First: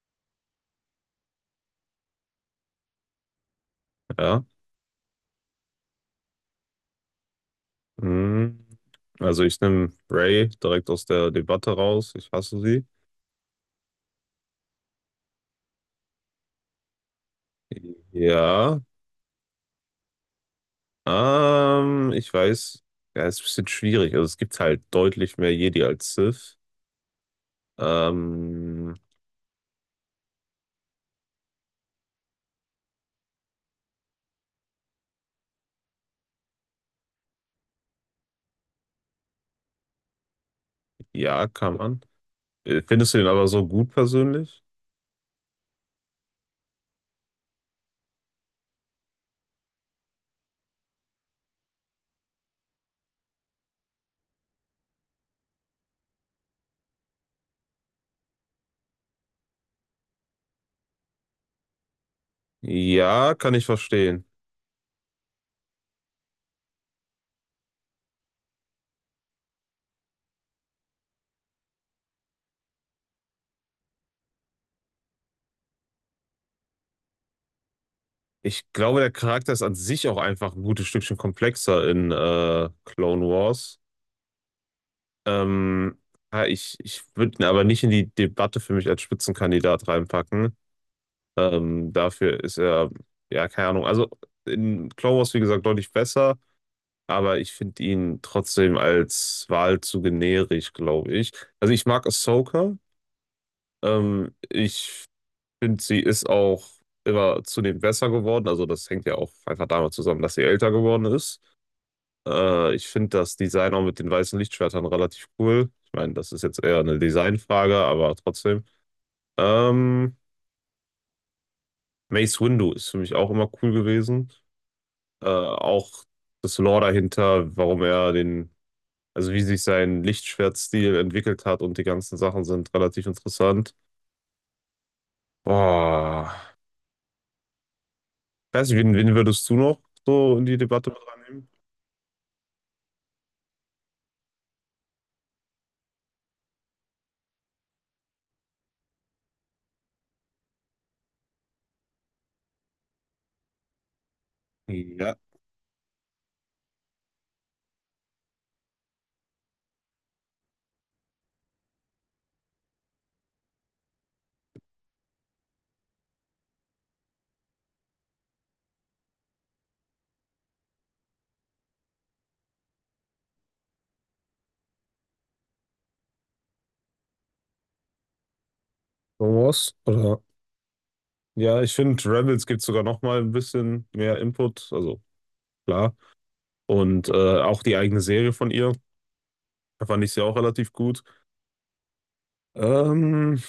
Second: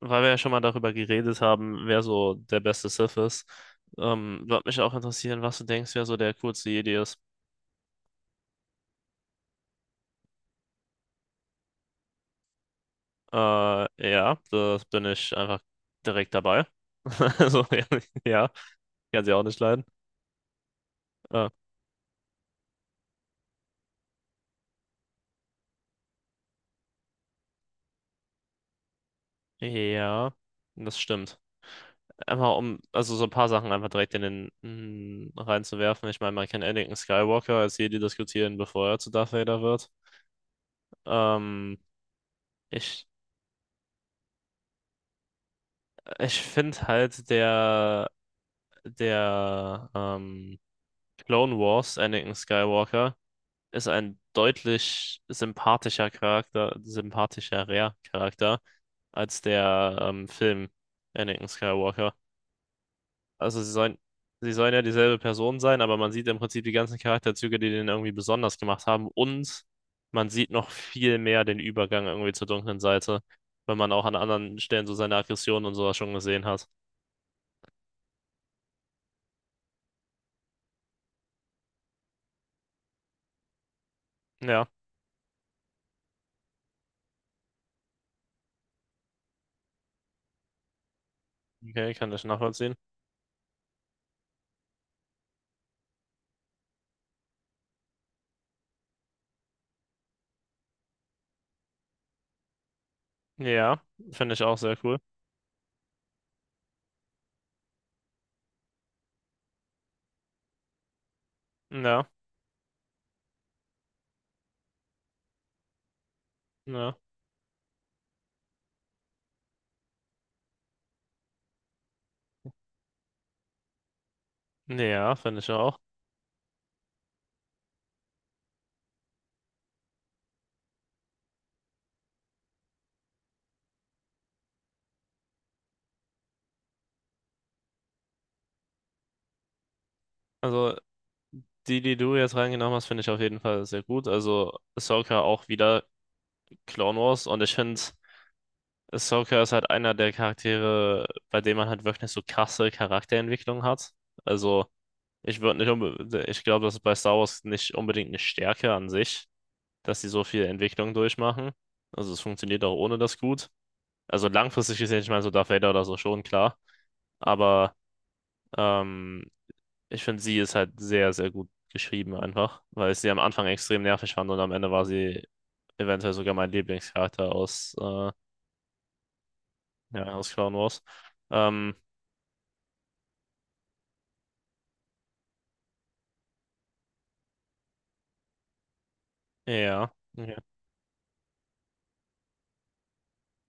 Weil wir ja schon mal darüber geredet haben, wer so der beste Sith ist, Ja. würde mich auch interessieren, was du denkst, wer so der coolste Jedi ist. Hm. Also ich nehme Ray direkt aus der Debatte raus. Ich hasse sie. Ja, da bin ich einfach direkt dabei. Also, ja, ja, Ja. kann sie auch nicht leiden. Äh, Ich weiß, ja, ist ein bisschen schwierig. Also es gibt halt deutlich mehr Jedi als Sith. Ähm, ja, das stimmt. Einfach um, also so ein paar Sachen einfach direkt in den reinzuwerfen. Ich meine, man kann Anakin Skywalker als Jedi diskutieren, bevor er zu Darth Vader wird. ja, kann Ähm, man. Ich Findest du ihn aber so gut persönlich? ich finde halt der Clone Wars Anakin Skywalker ist ein deutlich sympathischerer Charakter als der Film Anakin Skywalker. Ja, kann Also ich sie sollen, verstehen. sie sollen ja dieselbe Person sein, aber man sieht im Prinzip die ganzen Charakterzüge, die den irgendwie besonders gemacht haben. Und man sieht noch viel mehr den Übergang irgendwie zur dunklen Seite, weil man auch an anderen Stellen so seine Aggressionen und sowas schon gesehen hat. Ich glaube, der Charakter ist an sich auch einfach ein gutes Stückchen komplexer in Clone Wars. Ja, Ähm, ja, ich würde ihn aber nicht in die Debatte für mich als Spitzenkandidat reinpacken. Okay, kann ich Dafür ist nachvollziehen. er, ja, keine Ahnung. Also in Clone Wars, wie gesagt, deutlich besser, aber ich finde ihn trotzdem als Wahl zu generisch, glaube ich. Also ich mag Ahsoka. Ja, finde ich auch sehr cool. Ich finde, sie ist auch immer zunehmend besser geworden. Also das hängt ja auch einfach damit zusammen, dass sie älter geworden ist. Ja, Ich finde das Design auch mit den weißen Lichtschwertern relativ cool. Ich meine, das ist jetzt eher ja. eine Designfrage, aber trotzdem. Ähm, Mace Windu ist für mich auch immer cool gewesen. Ja, finde ich auch. Auch das Lore dahinter, warum er den, also wie sich sein Lichtschwertstil entwickelt hat und die ganzen Sachen sind relativ interessant. Boah. Ich weiß nicht, wen würdest du noch so in die Also Debatte mit reinnehmen? die, die du jetzt reingenommen hast, finde ich auf jeden Fall sehr gut. Also Ahsoka auch wieder Clone Wars, und ich finde, Ahsoka ist halt einer der Charaktere, bei dem man halt wirklich so krasse Charakterentwicklung hat. Also Ja. ich würde nicht ich glaube, das ist bei Star Wars nicht unbedingt eine Stärke an sich, dass sie so viel Entwicklung durchmachen. Also es funktioniert auch ohne das gut. Also langfristig gesehen, ich meine, so Darth Vader oder so schon, klar. Aber ähm, ich finde, sie ist halt sehr, sehr gut geschrieben einfach, weil ich sie am Anfang extrem nervig fand und am Ende war sie eventuell sogar mein Lieblingscharakter aus, Star Wars? ja, Oder? aus Clone Wars. Ja, ich Ähm, finde, Rebels gibt sogar noch mal ein bisschen mehr Input. Also klar. Und auch die eigene Serie von ihr, da ja. fand ich sie Ja. auch relativ gut. Ähm,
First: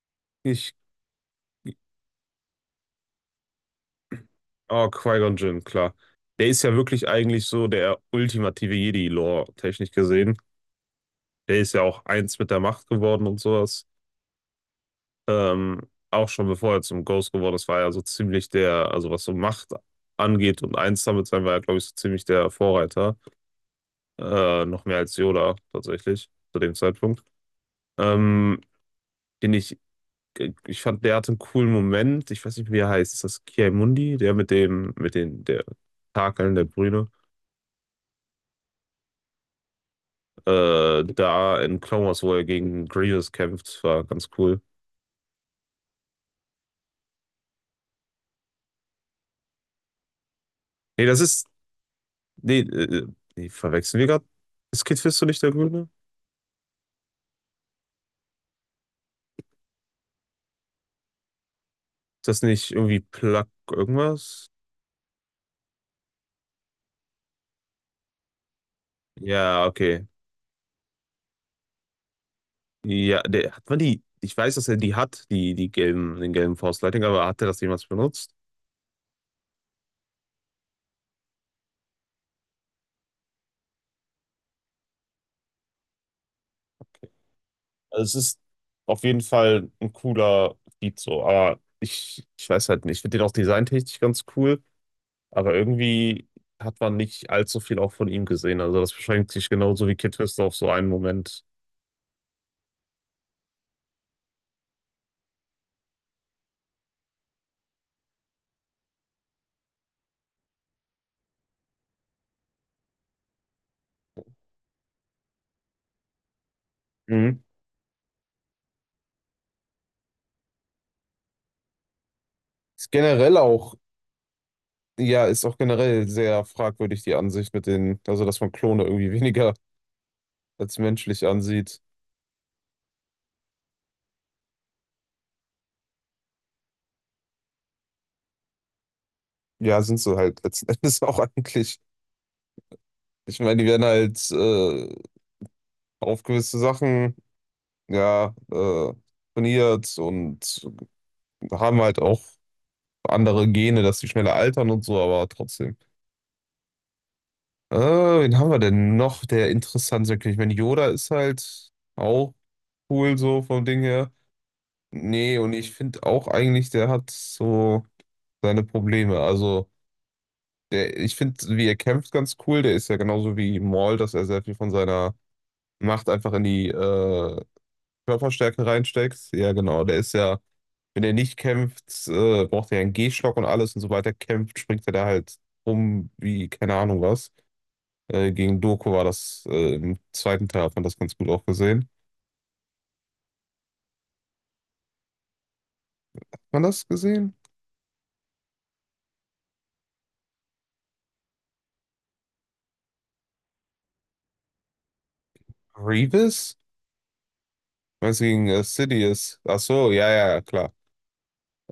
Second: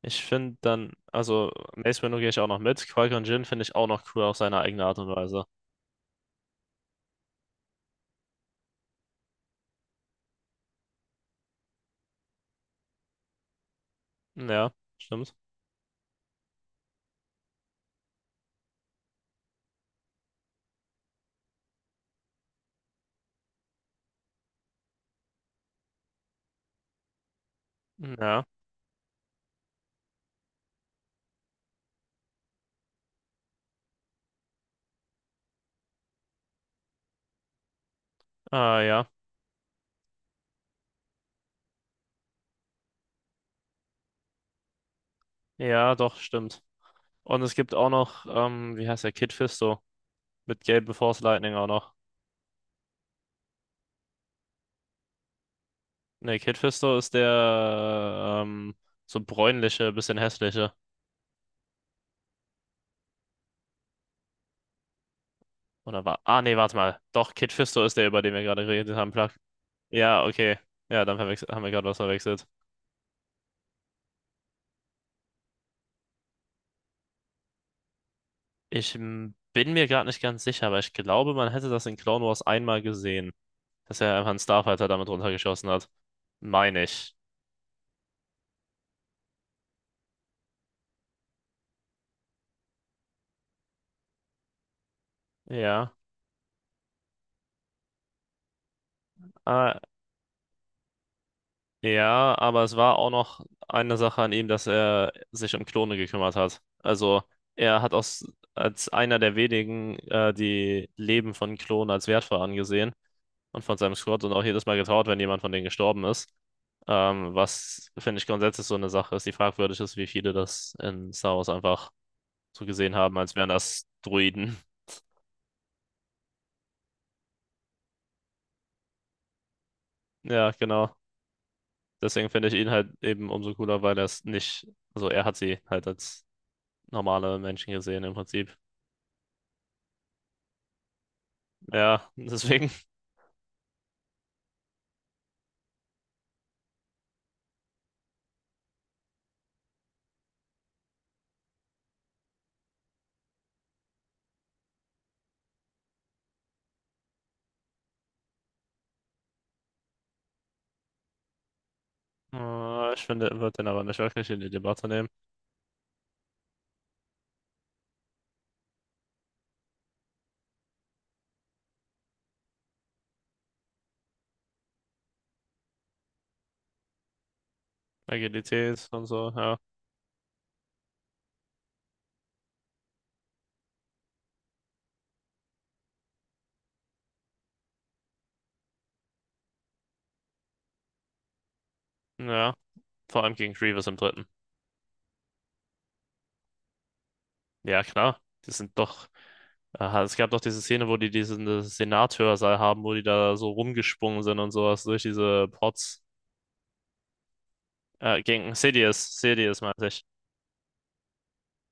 Ich finde ich, dann, also Mace Windu gehe ich auch noch mit. Qui-Gon Jinn finde ich auch noch cool auf seine eigene oh, Art und Qui-Gon Weise. Jinn, klar. Der ist ja wirklich eigentlich so der ultimative Jedi-Lore, technisch gesehen. Der ist ja auch eins mit der Macht geworden und sowas. Ja, stimmt. Ähm, Auch schon bevor er zum Ghost geworden ist, war er so ziemlich der, also was so Macht angeht und eins damit sein, war er, glaube ich, so ziemlich der Vorreiter. Noch mehr als Yoda tatsächlich zu dem Zeitpunkt. Ja, Ähm, den ich Ich fand, der hatte einen coolen Moment. Ich weiß nicht, wie er heißt. Ist das Kiai-Mundi? Der mit den, der Takeln, der Brüne. ah, ja. Da in Clone Wars, wo er gegen Grievous kämpft, war ganz cool. Ja, doch, stimmt. Und es gibt auch noch, wie heißt der, Kid Fisto mit gelben Nee, Force das ist. Lightning auch noch. Nee, nee verwechseln wir gerade. Ist Kid Fisto nicht der Grüne? Ne, Kid Fisto ist der so bräunliche, bisschen hässliche. Ist das nicht irgendwie Plug irgendwas? Oder war. Ah, nee, warte mal. Doch, Kid Fisto ist der, über den wir gerade geredet haben, Plug. Ja, okay. Ja, okay. Ja, dann haben wir gerade was verwechselt. Ja, der, hat man die. Ich weiß, dass er die hat, die gelben, den gelben Force Lightning, aber hat er das jemals benutzt? Bin mir gerade nicht ganz sicher, aber ich glaube, man hätte das in Clone Wars einmal gesehen, dass er einfach einen Starfighter damit runtergeschossen hat. Meine Okay. ich. Also es ist auf jeden Fall ein cooler Beat so, aber ich weiß halt nicht. Ich finde den auch designtechnisch ganz cool, aber Ja. irgendwie hat man nicht allzu viel auch von ihm gesehen. Also das beschränkt sich Äh, genauso wie Kid Twister auf so einen Moment. Ja, aber es war auch noch eine Sache an ihm, dass er sich um Klone gekümmert hat. Also er hat aus, als einer der wenigen die Leben von Klonen als wertvoll angesehen und von seinem Squad, und auch jedes Mal getrauert, wenn jemand von denen gestorben ist. Mhm. Was, finde ich, grundsätzlich so eine Sache ist, die fragwürdig ist, wie viele das in Star Wars einfach so Ist gesehen haben, als generell wären auch, das Droiden. ja, ist auch generell sehr fragwürdig die Ansicht mit den, also dass man Klone irgendwie weniger Ja, als genau. menschlich ansieht. Deswegen finde ich ihn halt eben umso cooler, weil er es nicht, also er hat sie halt als normale Menschen gesehen im Prinzip. Ja, sind sie halt letzten Endes auch eigentlich. Ja, deswegen, Ich meine, die werden halt auf gewisse Sachen ja, äh, trainiert und haben halt auch andere Gene, dass sie schneller altern und so, aber trotzdem. Wen haben wir denn noch, der interessant sein könnte? Ich meine, Yoda ist halt auch ich cool finde, er so wird vom den Ding aber nicht her. wirklich in die Debatte nehmen. Nee, und ich finde auch eigentlich, der hat so seine Probleme. Also, der, ich finde, wie er kämpft, ganz cool. Der ist ja genauso wie Maul, dass er sehr viel von seiner Macht einfach in die Körperstärke Agilität und reinsteckt. so, Ja, ja. genau, der ist ja. Wenn er nicht kämpft, braucht er ja einen Gehstock und alles und so weiter. Kämpft, springt er da halt rum wie keine Ahnung was. Gegen Doku war das im zweiten Teil, hat man das ganz gut auch gesehen. Hat Ja, vor allem gegen Grievous im dritten. man das gesehen? Ja, klar, die sind doch. Aha, es gab doch diese Szene, wo die diesen Senatshörsaal haben, wo die da so rumgesprungen sind und sowas durch diese Pots. Grievous? Meinst du gegen Gegen Sidious? Ach Sidious meinte so, ich. ja, ja, ja, klar.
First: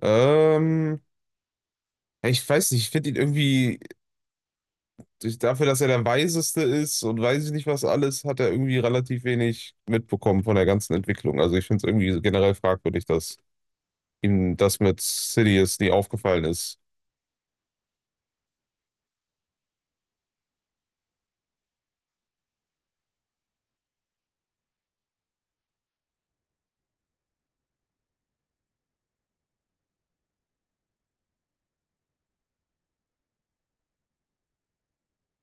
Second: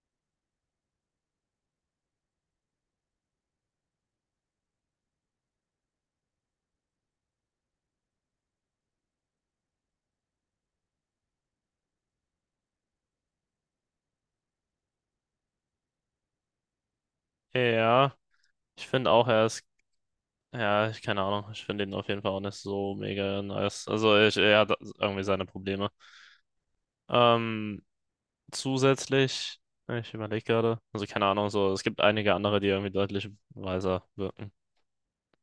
Ähm, ja, ich weiß nicht, ich finde ihn irgendwie, durch- dafür, dass er der Weiseste ist und weiß ich nicht was alles, hat er irgendwie relativ wenig mitbekommen von der ganzen Entwicklung. Also ich finde es irgendwie generell fragwürdig, dass ihm das mit Sidious nie aufgefallen ist. Ja, ich finde auch, er ist. Ja, ich keine Ahnung. Ich finde ihn auf jeden Fall auch nicht so mega nice. Also, ich, er hat irgendwie seine Probleme. Ähm, zusätzlich. Ich überlege gerade. Also keine Ahnung, so, es gibt einige andere, die irgendwie deutlich weiser wirken.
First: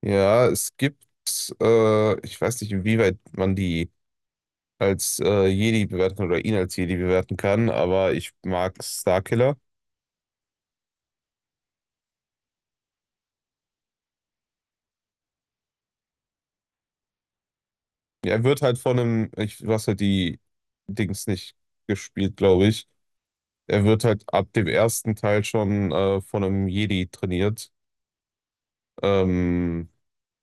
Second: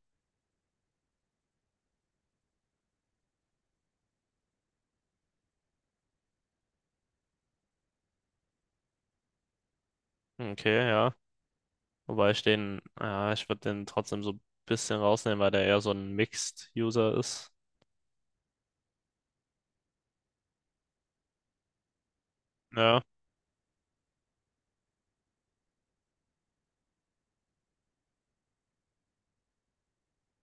Ja, es gibt, ich weiß nicht, inwieweit man die als Jedi bewerten kann oder ihn als Jedi bewerten kann, aber ich mag Starkiller. Okay, ja. Wobei ich den, ja, ich würde den trotzdem so ein bisschen rausnehmen, weil der eher so ein Mixed-User ist. Ja, er wird halt von einem, du hast halt die Dings nicht gespielt, glaube ich. Ja. Er wird halt ab dem ersten Teil schon von einem Jedi trainiert. Ähm,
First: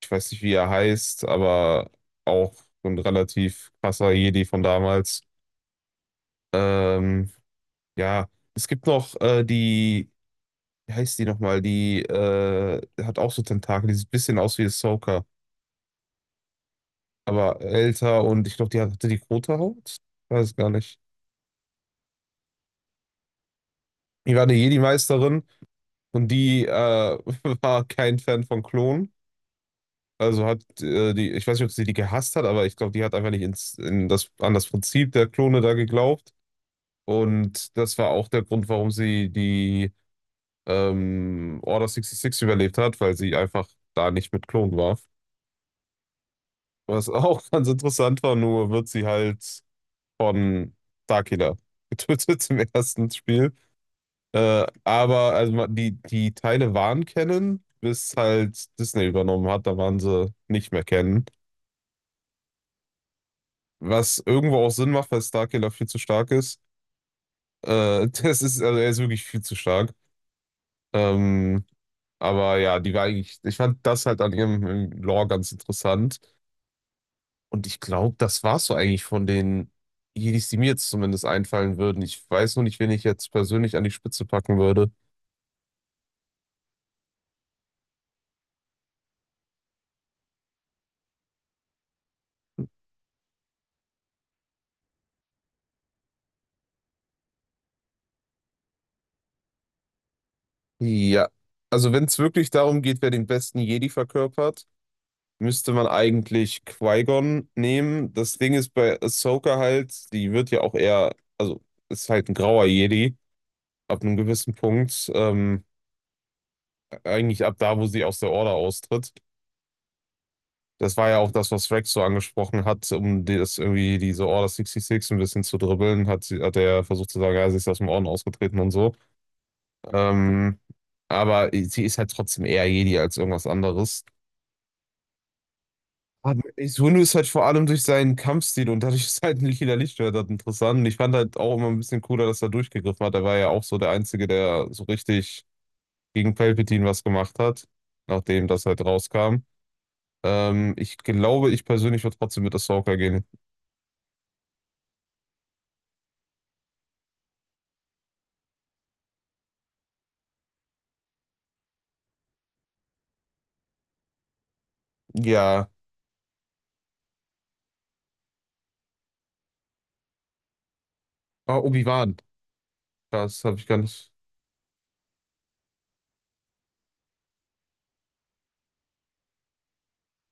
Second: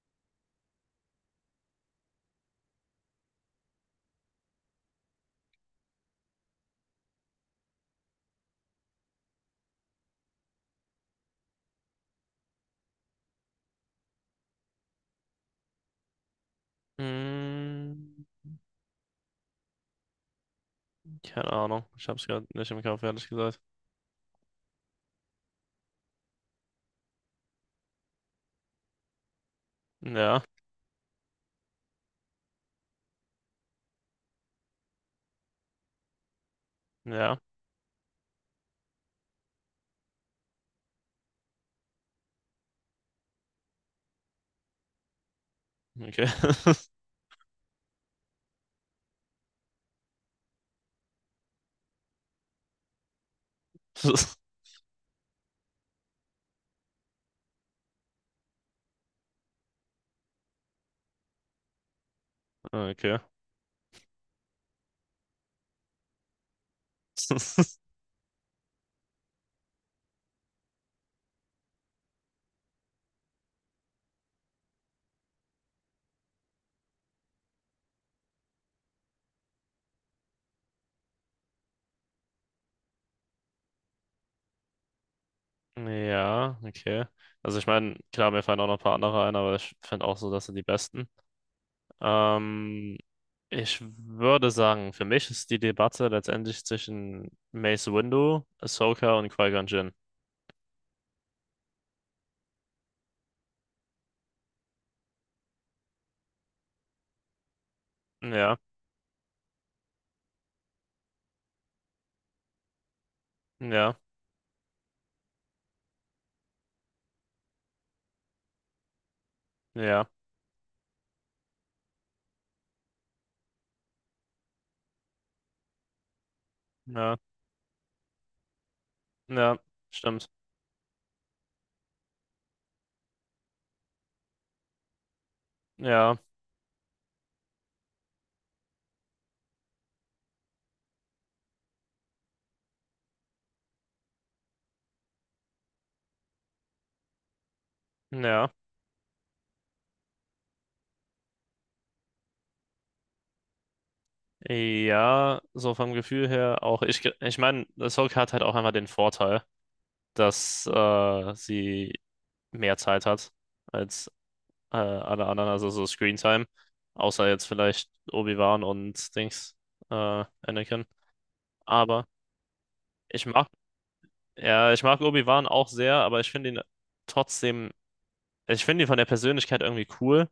Ich weiß nicht, wie er heißt, aber auch so ein relativ krasser Jedi von damals. Ähm, ja, es gibt noch die. Wie heißt die nochmal? Die hat auch so Tentakel, die sieht ein bisschen aus wie Ahsoka, aber Hm, älter und ich glaube, die hatte die rote Haut? Weiß gar nicht. keine Ahnung. Ich hab's gerade nicht im Kopf, ehrlich gesagt. Die war eine Jedi-Meisterin und die war kein Fan von Klonen. Ja, Also hat die, ich weiß nicht, ob sie die gehasst hat, aber ich glaube, die hat einfach nicht an das Prinzip der Klone da geglaubt. ja. Und das war auch der Grund, warum sie die Order 66 überlebt hat, weil sie einfach da nicht mit Klonen war. Okay. Was auch ganz interessant war, nur wird sie halt von Darkiller getötet im ersten Spiel. Aber also ma- die Teile waren Canon, bis halt Disney übernommen hat, da waren sie nicht mehr Canon. Okay. Was irgendwo auch Sinn macht, weil Starkiller viel zu stark ist. Das ist, also er ist wirklich viel zu stark. Ähm, aber ja, die war eigentlich, ich fand das halt an ihrem Lore ganz interessant. Und ich glaube, das war's so eigentlich von den Jedis, die mir jetzt zumindest einfallen würden. Ich weiß nur nicht, wen ich jetzt persönlich an die Spitze packen würde. Ja, okay. Also ich meine, klar, mir fallen auch noch ein paar andere ein, aber ich finde auch so, das sind die besten. Ähm, Ich würde sagen, für mich ist die Debatte letztendlich zwischen Mace Windu, Ahsoka und Qui-Gon Jinn. Ja, also wenn es wirklich darum geht, wer den besten Jedi verkörpert, müsste man eigentlich Qui-Gon nehmen. Das Ding Ja, ist bei Ahsoka halt, die wird ja auch eher, also ist halt ein grauer Jedi ja, ab einem gewissen Punkt, eigentlich ab da, wo sie aus der Order austritt. ja, Das war ja auch das, was Rex so angesprochen hat, um die- das irgendwie diese Order 66 ein bisschen zu dribbeln, hat, sie- hat er versucht ja, zu sagen, ja, sie ist aus dem Orden ausgetreten und so. ja, stimmt. Ähm, aber sie ist halt trotzdem eher Jedi als irgendwas anderes. Ja, Aber Sunu ist halt vor allem durch seinen Kampfstil und dadurch ist halt ein lila Lichtschwert halt interessant. Und ich fand halt auch immer ein bisschen cooler, dass er durchgegriffen hat. Er war ja auch so der Einzige, der so richtig gegen Palpatine was gemacht hat, nachdem ja, das halt rauskam. Ich glaube, ich persönlich würde trotzdem mit Ahsoka gehen. ja, so vom Gefühl her auch. Ich meine, Ahsoka hat halt auch einmal den Vorteil, dass sie mehr Zeit hat als alle anderen, Ja, also so Screentime. Außer jetzt vielleicht Obi-Wan und Dings, Anakin. ah, Aber Obi-Wan. ich Das mag. habe ich gar nicht. Ja, ich mag Obi-Wan auch sehr, aber ich finde ihn trotzdem, also ich finde ihn von der Persönlichkeit irgendwie cool,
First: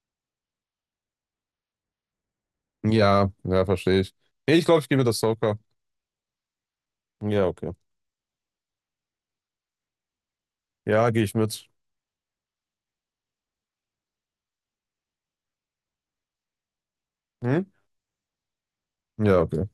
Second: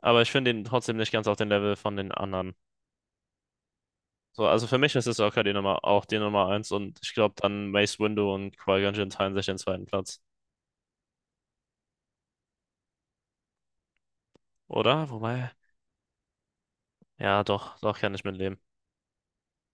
aber ich finde ihn trotzdem nicht ganz auf dem Level von den anderen. Ja, ja, verstehe ich. So, Nee, ich also für glaube, ich mich gehe ist mit es Ahsoka die Ahsoka. Nummer, auch die Nummer eins, und ich glaube Ja, dann okay. Mace Windu und Qui-Gon Jinn teilen sich den zweiten Platz. Ja, gehe ich mit. Oder? Wobei, ja, Hm? doch, doch kann ich mitleben. Ja, okay.